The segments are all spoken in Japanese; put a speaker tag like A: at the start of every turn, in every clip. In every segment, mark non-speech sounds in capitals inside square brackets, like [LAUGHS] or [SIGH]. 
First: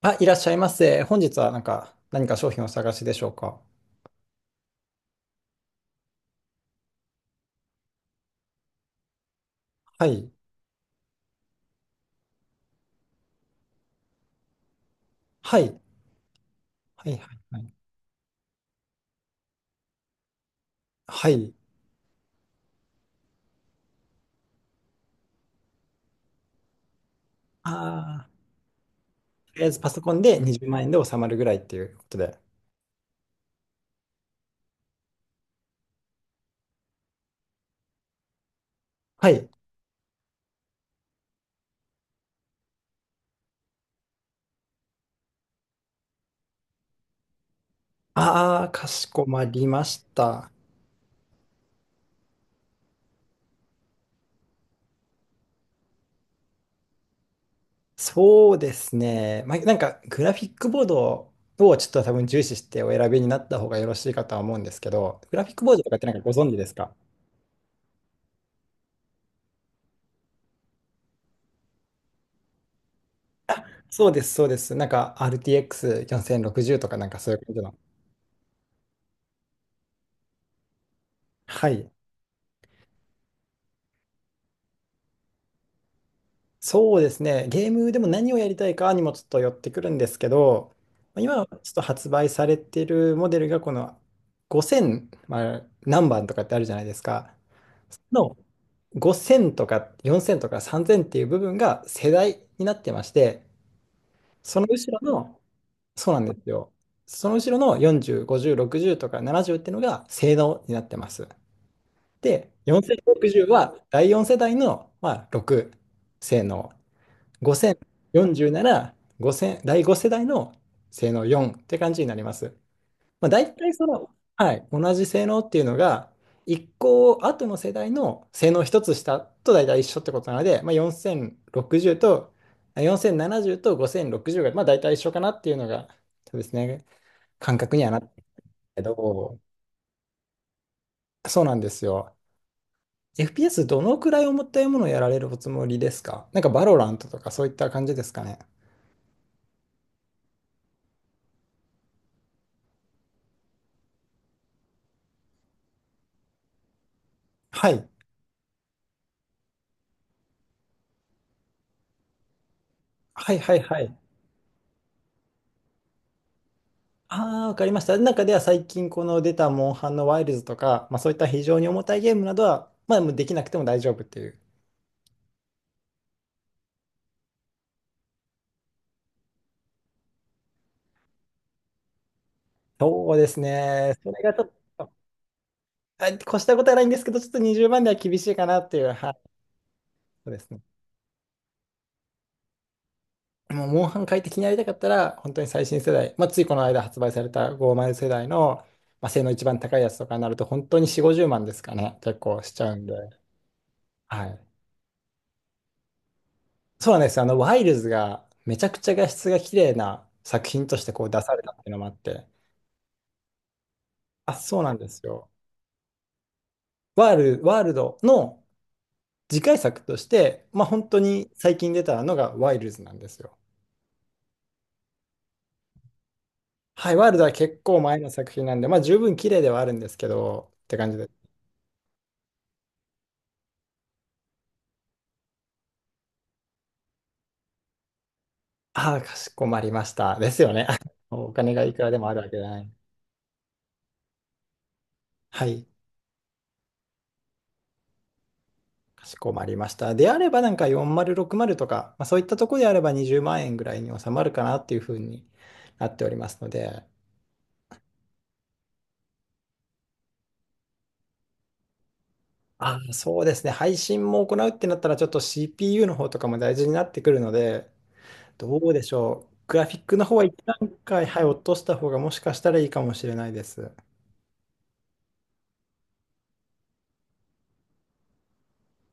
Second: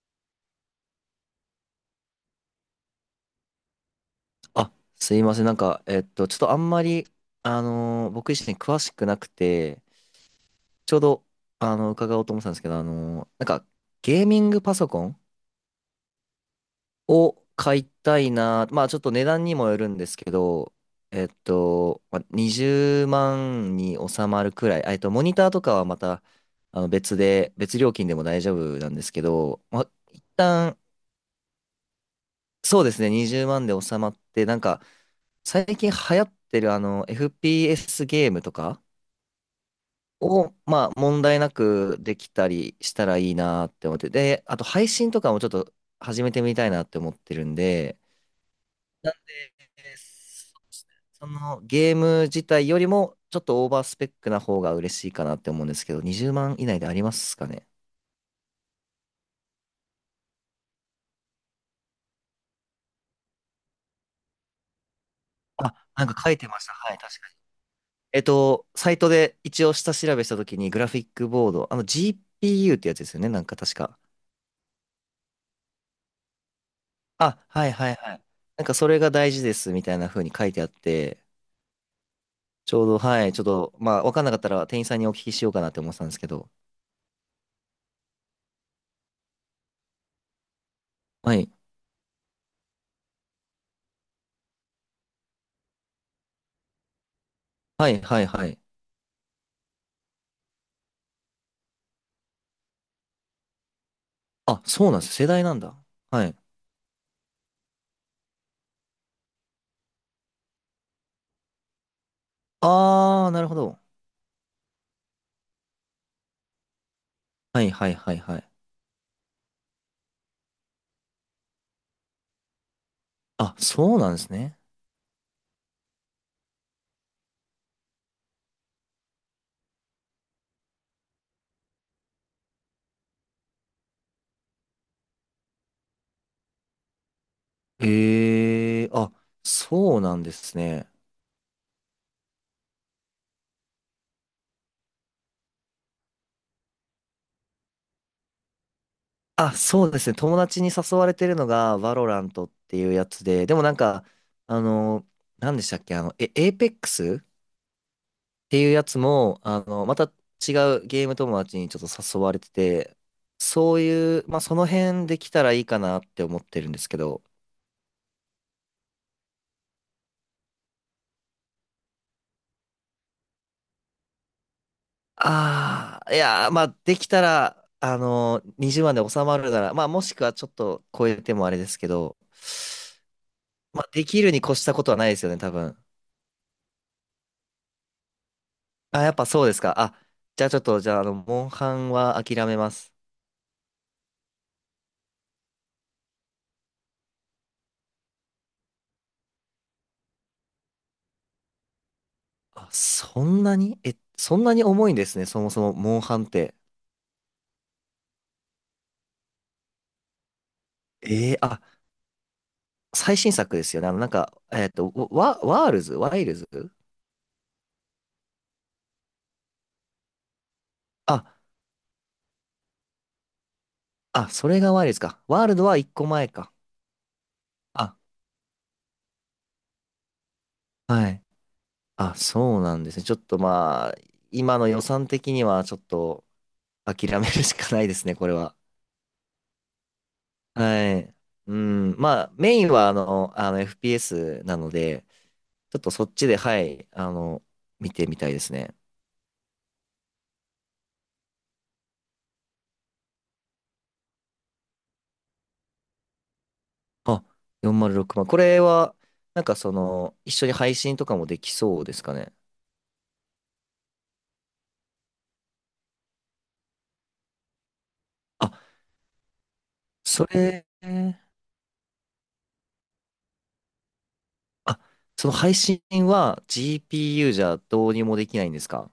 A: あ、いらっしゃいませ。本日はなんか、何か商品をお探しでしょうか。
B: あ、すいません。ちょっとあんまり、僕自身詳しくなくて、
A: はい。
B: ちょうど、伺おうと思ってたんですけど、ゲーミングパソコン
A: はい。はい。は
B: を
A: い。はい。
B: 買いたいな。まあ、ちょっと値段にもよるんですけど、
A: はい。
B: まあ、20万に収まるくらい、モニターとかはまた、別で、別料金でも
A: あ
B: 大丈夫なんですけ
A: ーと
B: ど、
A: りあえず
B: ま
A: パ
B: あ、
A: ソコン
B: 一
A: で20
B: 旦、
A: 万円で収まるぐらいっていうことで。
B: そうですね、20万で収まって、なんか、最近流行ってる、FPS ゲームとか、
A: はい。
B: を、まあ、問題なくできたりしたらいいなって思って、で、あと配信とかもちょっと始めてみたいなって思ってるんで。
A: ああ、かし
B: なん
A: こま
B: で、
A: りました。
B: そうですね、そのゲーム自体よりもちょっとオーバースペックな方が嬉しいかなって思うんですけど、20万以内でありますかね？
A: そうですね。まあ、なんか、グラフィックボードをちょっと多分重視してお選びになった方がよろしいかとは思うんですけど、グラフィックボ
B: あ、
A: ードとかっ
B: な
A: て
B: ん
A: なん
B: か
A: かご
B: 書いて
A: 存知
B: ま
A: で
B: した。
A: すか？
B: はい、確かに。サイトで一応下調べしたときにグラフィックボード、あの GPU ってやつですよね、なんか確か。
A: そうです、そうです。なんか RTX4060 とかなんかそういう
B: あ、
A: 感じ
B: はい
A: の。
B: はいはい。なんかそれが大事ですみたいな風に書いてあって、
A: はい。
B: ちょうど、はい、ちょっと、まあ、わかんなかったら店員さんにお聞きしようかなって思ってたんですけど。
A: そうですね。ゲームでも何をやりたいかにもちょっと寄ってくるんですけど、まあ
B: は
A: 今
B: い。
A: ちょっと発売されているモデルがこの5000、まあ、何番とかってあるじゃないですか。
B: は
A: そ
B: い、はい、
A: の
B: はい。
A: 5000とか4000とか3000っていう部分が世代になってまして、そ
B: あ、
A: の
B: そ
A: 後
B: うな
A: ろ
B: んです。世
A: の、
B: 代なんだ。
A: そうな
B: は
A: ん
B: い。
A: ですよ。その後ろの40、50、60とか70っていうのが性能になってます。で、
B: あー、なる
A: 4060
B: ほ
A: は
B: ど。
A: 第4世代の、まあ、6性能。
B: はい、はい、はい、はい。
A: 5040なら5第5世代の性能4って感じになります。まあ、大
B: あ、
A: 体そ
B: そう
A: の、
B: なんです
A: は
B: ね。
A: い、同じ性能っていうのが一個後の世代の性能一つ下と大体一緒ってことなので、まあ、4060とあ4070と5060がまあ大体一緒かなっていうのがそうですね感覚にはなってるけ
B: へえ、あ、
A: ど
B: そうなんですね。
A: そうなんですよ。FPS どのくらい重たいものをやられるおつもりですか？なんかバロラントとかそういった感じですかね。
B: あ、そうですね。友達に誘われてるのが、バロラントっていうやつで、でもなんか、あの、何でしたっけ、エーペックス
A: はい。
B: ていうやつも、また違うゲーム友達にちょっと誘われてて、
A: はいはい
B: そ
A: は
B: う
A: い。
B: いう、まあ、その辺できたらいいかなって思ってるんですけど。
A: ああ、わかりました。中では最近この出たモンハンのワイルズとか、まあそういった非常に重たいゲームなどは、まあもうできなくても大丈夫っていう。
B: ああ、いやー、まあ、できたら、20万で収まるなら、まあ、もしくはちょっと超えてもあれですけど、
A: そうです
B: まあ、
A: ね。
B: で
A: そ
B: き
A: れ
B: る
A: が
B: に
A: ちょっ
B: 越したこと
A: と、
B: はないですよね、多分。
A: あ越したことはないんですけど、ちょっと20万では厳しいかなっていう。
B: あ、
A: は
B: やっぱ
A: い。
B: そうですか。あ、
A: そうで
B: じゃ
A: す
B: あちょ
A: ね。
B: っと、じゃあ、あの、モンハンは諦めます。
A: もうモンハン快適にやりたかったら、本当に最新世代、まあついこの間発売された50世代の、まあ、性能一番高いやつとかになると、本当に4、50万ですかね。結構しち
B: あ、
A: ゃうんで。
B: そんなにえ、
A: は
B: そ
A: い。
B: んなに重いんですね、そもそも、モンハンって。
A: そうなんですよ。ワイルズがめちゃくちゃ画質が綺麗な作品としてこう出されたっ
B: あ、
A: ていうのもあって、
B: 最新作ですよね。なんか、
A: あ、そうなんですよ。
B: ワールズワイルズ。
A: ワール、ワールドの次回作として、まあ本当に
B: あ、
A: 最近出たのがワイルズなんですよ。
B: あ、それがワイルズか。ワールドは一個前か。
A: はい、ワールドは結構
B: あ、
A: 前の作品なんで、まあ十分綺麗ではあるんですけど、って感じで。
B: はい。あ、そうなんですね。ちょっとまあ、今の予算的にはちょっと諦めるしかないですね、これは。
A: ああ、かしこまりました。ですよね。
B: は
A: [LAUGHS]
B: い。
A: お金
B: う
A: がいくら
B: ん。
A: でも
B: ま
A: あるわ
B: あ、
A: けじゃ
B: メ
A: な
B: イン
A: い。
B: はあの FPS なので、
A: はい、
B: ちょっとそっちで、はい、見てみたいですね。
A: かしこまりました。であればなんか4060とか、まあそういったところであれば20万円ぐらいに収まるかなっていうふうになっておりますので、
B: あ、406万。これは、なんかその、一緒に配信とかもできそうですかね。
A: あ、そうですね。配信も行うってなったら、ちょっと CPU の方とかも大事になってくるので、
B: あ、
A: どうでしょう。グラフィックの方は
B: そ
A: 一段階、はい、
B: れ、
A: 落とした方がもしかしたらいいかもしれないです。
B: あ、その配信は GPU じゃどうにもできないんですか？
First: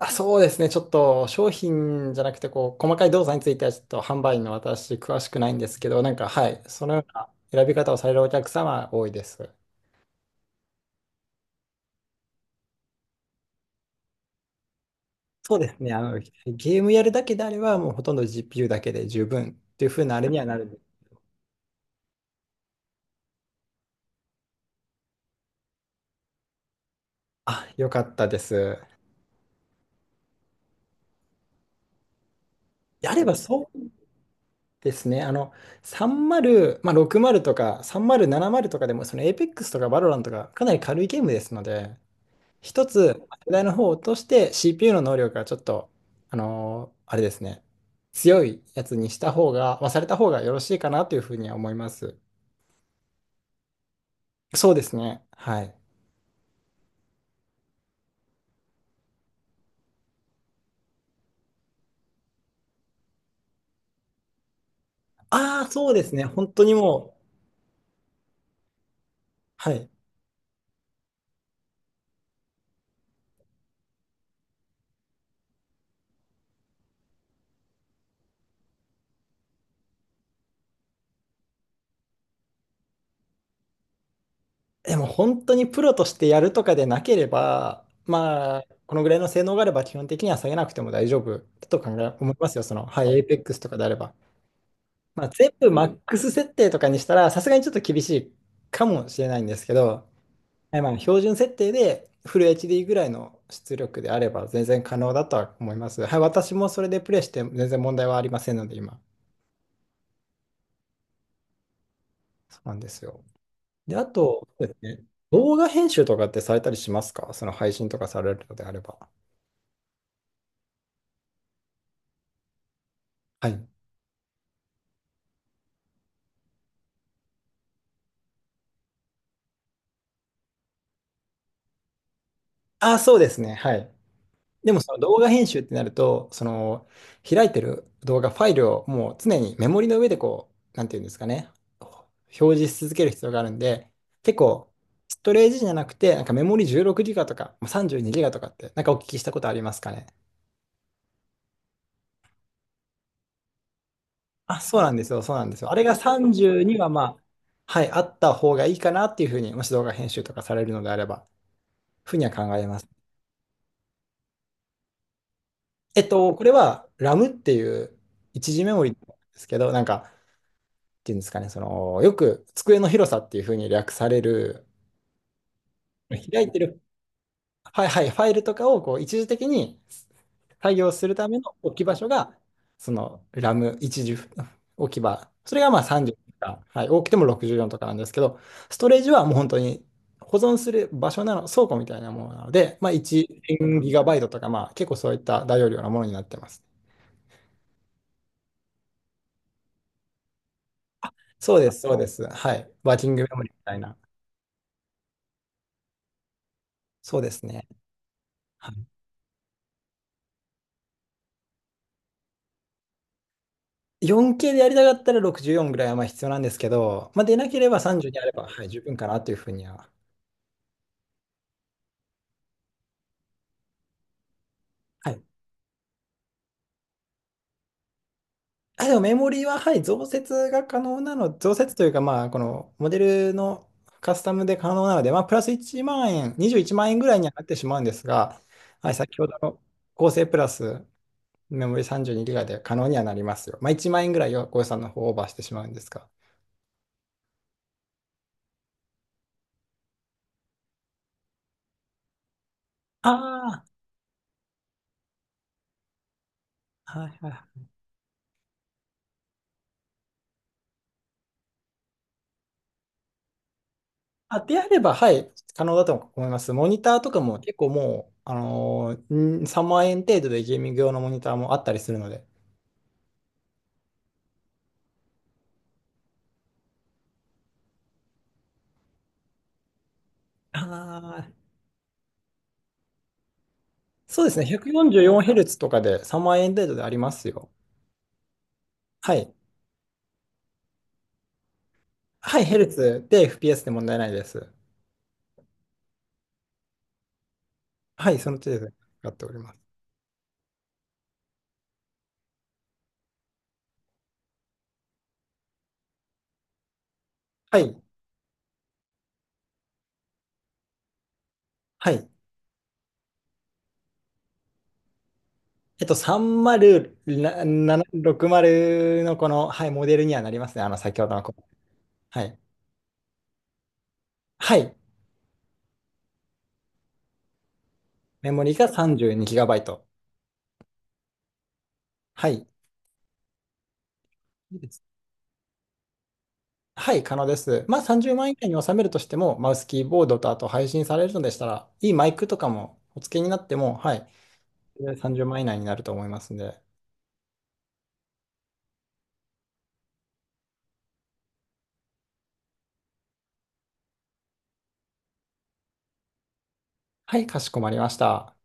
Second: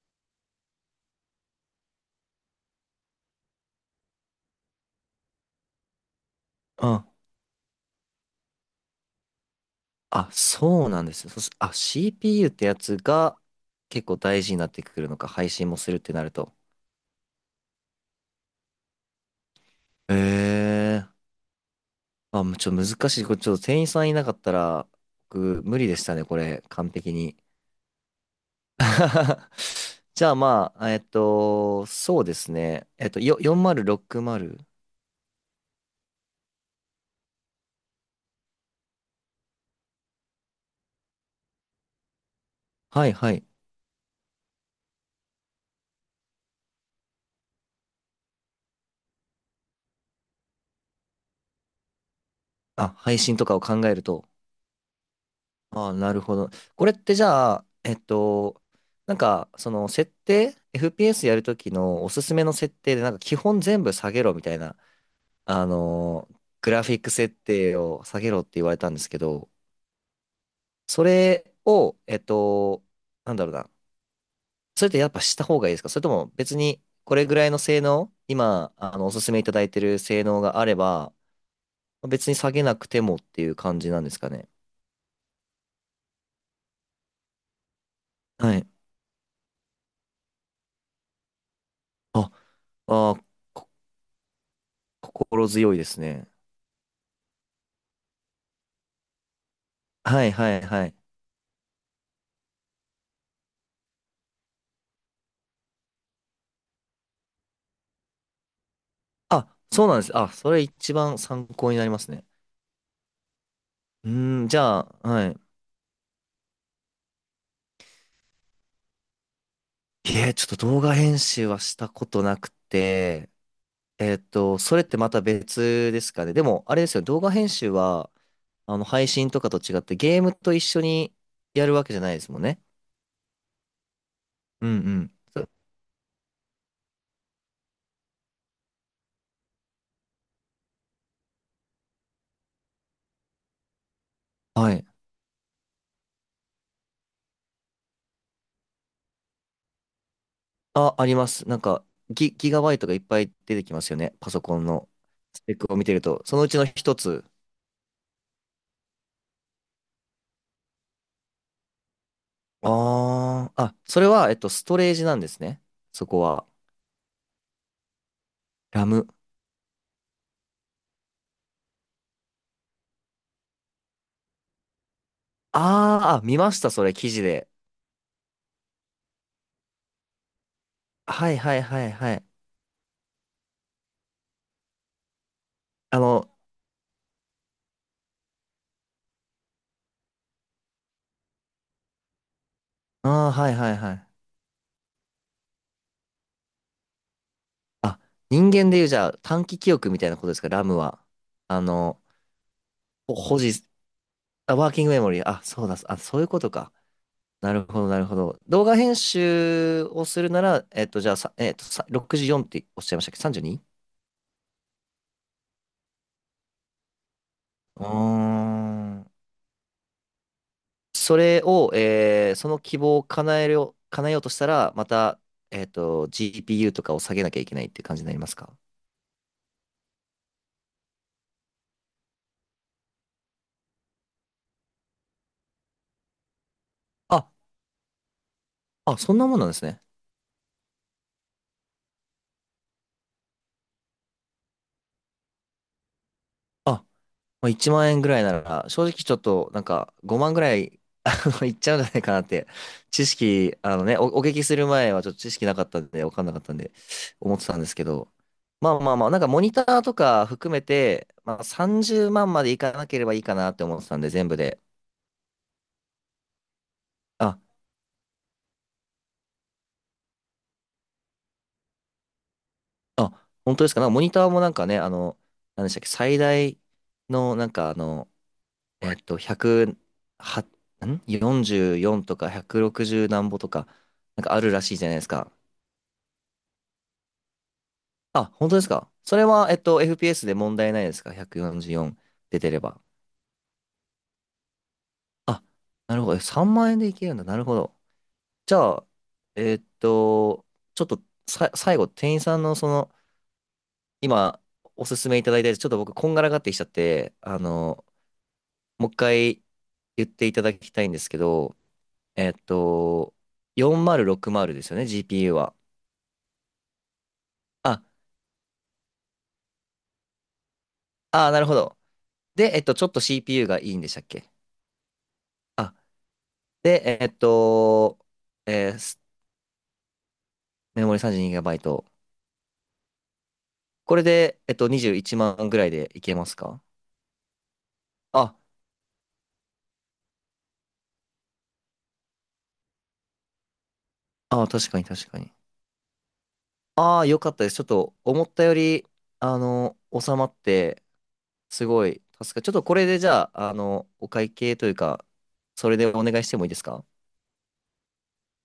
A: あ、そうですね。ちょっと商品じゃなくて、こう、細かい動作についてはちょっと販売員の私、詳しくないんですけど、なんか、はい、そ
B: う
A: のよ
B: ん。
A: うな選び方をされるお客様は多いです。
B: あ、そうなんです。そしあ、CPU ってやつが結構大事になってくるのか、配
A: そうで
B: 信も
A: す
B: す
A: ね。
B: るってなると。
A: ゲームやるだけであれば、もうほとんど GPU だけで十分っていう風なあれにはなる。
B: ええもうちょっと難しい。これちょっと店員さんいなかったら、僕無理でしたね、これ、完璧に。
A: あ、よかったです。
B: [LAUGHS] じゃあまあ、そうですね。
A: であれば、そう
B: 4060？
A: ですね。30、まあ、60とか30、70とかでも、その Apex とか Valorant とかかなり軽いゲームですので、一
B: はい
A: つ、
B: はい。
A: 世代の方を落として CPU の能力がちょっと、あのーあれですね、強いやつにした方が、まあ、された方がよろしいかなというふうには思います。
B: あ、配信とかを考えると。
A: そうですね。はい。
B: ああ、なるほど。これってじゃあ、なんか、その設定、FPS やるときのおすすめの設定で、なんか基本全部下げろみたいな、
A: ああ、そうですね。本当
B: グ
A: に
B: ラフィック
A: もう、
B: 設定を下げろって言われたんですけど、
A: はい。
B: それを、なんだろうな。それってやっぱした方がいいですか？それとも別にこれぐらいの性能、今、おすすめいただいてる性能があれば、別に下げなくてもっていう感じなんですかね。
A: でも本当にプロとしてやるとかでなければ、
B: は
A: まあ、
B: い。
A: このぐらいの性能があれば基本的には下げなくても大丈夫だと考え、
B: あ、
A: 思いますよ。その、はい、
B: あ
A: エイ
B: ー、
A: ペックスと
B: こ
A: かであれば。まあ、
B: 心
A: 全部
B: 強いで
A: マッ
B: す
A: ク
B: ね。
A: ス設定とかにしたら、さすがにちょっと厳しいかもしれないんですけど、
B: はいはい
A: はい
B: は
A: ま
B: い。
A: あ、標準設定でフル HD ぐらいの出力であれば全然可能だとは思います。はい、私もそれでプレイして全然問題はありませんので、今。
B: あ、そうなんです。あ、それ一番参考になりますね。
A: そうなんですよ。で、あ
B: うー
A: と、
B: ん、じ
A: そうで
B: ゃ
A: す
B: あ、
A: ね
B: はい。
A: 動画編集とかってされたりしますか？その配信とかされるのであれば。
B: いえ、ちょっと動画編集はしたことなくて、
A: はい。
B: それってまた別ですかね。でも、あれですよね、動画編集は、配信とかと違ってゲームと一緒にやるわけじゃないですもんね。
A: ああ、そうですね。はい。
B: うん
A: で
B: う
A: も、その
B: ん。
A: 動画編集ってなると、その、開いてる動画、ファイルをもう常にメモリの上でこう、なんていうんですかね、表示し続ける必要があるんで、結構、
B: はい。
A: ストレージじゃなくて、なんかメモリ 16GB とか、まあ 32GB とかって、なんかお聞きしたことありますかね。
B: あ、あります。なんか、ギガバイトがいっぱい出てきますよね。パソコ
A: あ、
B: ン
A: そう
B: の
A: なんですよ、そう
B: ス
A: なん
B: ペ
A: で
B: ッ
A: すよ。
B: ク
A: あ
B: を
A: れ
B: 見て
A: が
B: ると。そのうちの
A: 32は
B: 一
A: まあ、
B: つ。
A: はい、あった方がいいかなっていうふうに、もし動画編集とかされるのであれば、ふうには考えます。
B: ああ、あ、それは、ストレージなんですね。
A: え
B: そ
A: っ
B: こ
A: と、こ
B: は。
A: れはラムっていう一時メモ
B: ラ
A: リなん
B: ム。
A: ですけど、なんか、っていうんですかね、その、よく机の広さっていうふうに略される、
B: あーあ、見
A: 開い
B: ま
A: て
B: した、
A: る、
B: それ、記事で。
A: はいはい、ファイルとかをこう一時的に作業するた
B: はい
A: めの
B: はい
A: 置
B: は
A: き
B: い
A: 場所
B: はい。
A: が、そのラム一時置き場。それがまあ
B: あの、
A: 30とか、はい、多くても64とかなんですけど、ストレージはもう本当に保存する場所なの、倉庫みたいなものなので、まあ
B: ああ、
A: 1
B: はいはい
A: 0ギ
B: は
A: ガ
B: い。
A: バイトとか、まあ結構そういった大容量なものになってます。
B: あ、人間でいう、じゃあ、短期記憶みたいなことですか、ラムは。
A: そう
B: あ
A: です、そう
B: の、
A: です。はい。ワーキングメ
B: 保
A: モリーみ
B: 持、
A: たいな。
B: あ、ワーキングメモリー。あ、そうだ、あ、そういうことか。
A: そうです
B: なる
A: ね。
B: ほど、なるほど。動
A: は
B: 画編集をするなら、じゃあ、64っておっしゃいましたっけ 32？
A: い、4K でやりたかったら64ぐらいはまあ必要なんですけど、まあ、出なければ
B: うにうー
A: 30にあれば、はい、十分か
B: ん。
A: なというふうには。
B: それを、その希望を叶える叶えようとしたら、ま
A: は
B: た、
A: い。
B: GPU とかを下げなきゃいけないって感じになりますか？
A: あ、でもメモリーは、はい、増設が可能なの、増設というか、まあ、このモデルのカスタムで可能なので、まあ、プラス1万円、21万円ぐらいに
B: あ、
A: はなってしまうんですが、はい、
B: あ、そ
A: 先
B: ん
A: ほ
B: な
A: ど
B: もんなんで
A: の
B: すね。
A: 合成プラスメモリー3 2 g ガで可能にはなりますよ。まあ、1万円ぐらいはご予算の方をオーバーしてしまうんですが。
B: あ、まあ、1万円ぐらいなら、正直ちょっと、なんか、5万ぐらい、いっちゃうんじゃないかなって、知識、
A: あ
B: お聞きする前はちょっと知識なかったんで、わかんなかったんで、
A: あ、はい
B: 思っ
A: は
B: てた
A: い
B: んですけど、まあまあまあ、なんかモニターとか含めて、まあ、30万まんまでいかなければいいかなって思ってたんで、全部
A: あ、で
B: で。
A: あれば、はい、可能だと思います。モニターとか
B: あ
A: も結構もう、ん3万円程度でゲーミング用のモニターもあったりするので。
B: あ、本当ですか。なんかモニターもなんかね、何でしたっけ、最大のなんか1は、
A: あ
B: ん
A: あ、
B: ?44 とか160何歩とか、な
A: そ
B: ん
A: うで
B: か
A: す
B: あ
A: ね、
B: るらしいじゃないですか。
A: 144Hz とかで3万円程度でありますよ。
B: あ、本当ですか。
A: は
B: それ
A: い。
B: は、FPS で問題ないですか ?144
A: は
B: 出
A: い、
B: て
A: ヘ
B: れ
A: ル
B: ば。
A: ツで FPS で問題ないです。
B: あ、なるほど。3万円でいけるんだ。なるほど。
A: はい、その
B: じ
A: 程度
B: ゃ
A: で
B: あ、
A: 使っておりま
B: え
A: す。
B: っと、ちょっと最後、店員さんのその、今、おすすめいただいたやつ、ちょっと僕、こんがらがってきちゃって、
A: はい。
B: もう一回言っていただきたいんですけど、
A: はい。
B: えっと、4060ですよね、GPU は。
A: えっと、
B: あ、
A: 3060のこの、はい、モデルにはなりますね。先ほどの
B: あー、
A: こ。
B: なるほど。
A: はい。
B: で、ちょっと CPU がいいんでしたっけ？
A: はい。
B: あ、で、えっと、
A: メモリが
B: えーす
A: 32GB。
B: メモリ 32GB。
A: はい。
B: これで、21万ぐらいでいけますか？
A: はい、可能です。まあ、30万円
B: あ、
A: 以内に収めるとしても、マウスキーボードとあと配信されるのでしたら、いいマイクとかもお付けになっても、はい、
B: あー、確かに確か
A: 30
B: に。
A: 万円以内になると思いますんで。
B: ああ、よかったです。ちょっと、思ったより、収まって、すごい、ちょっとこれでじゃあ、お会計というか、それでお願いしてもいいですか？
A: はい、かしこまりました。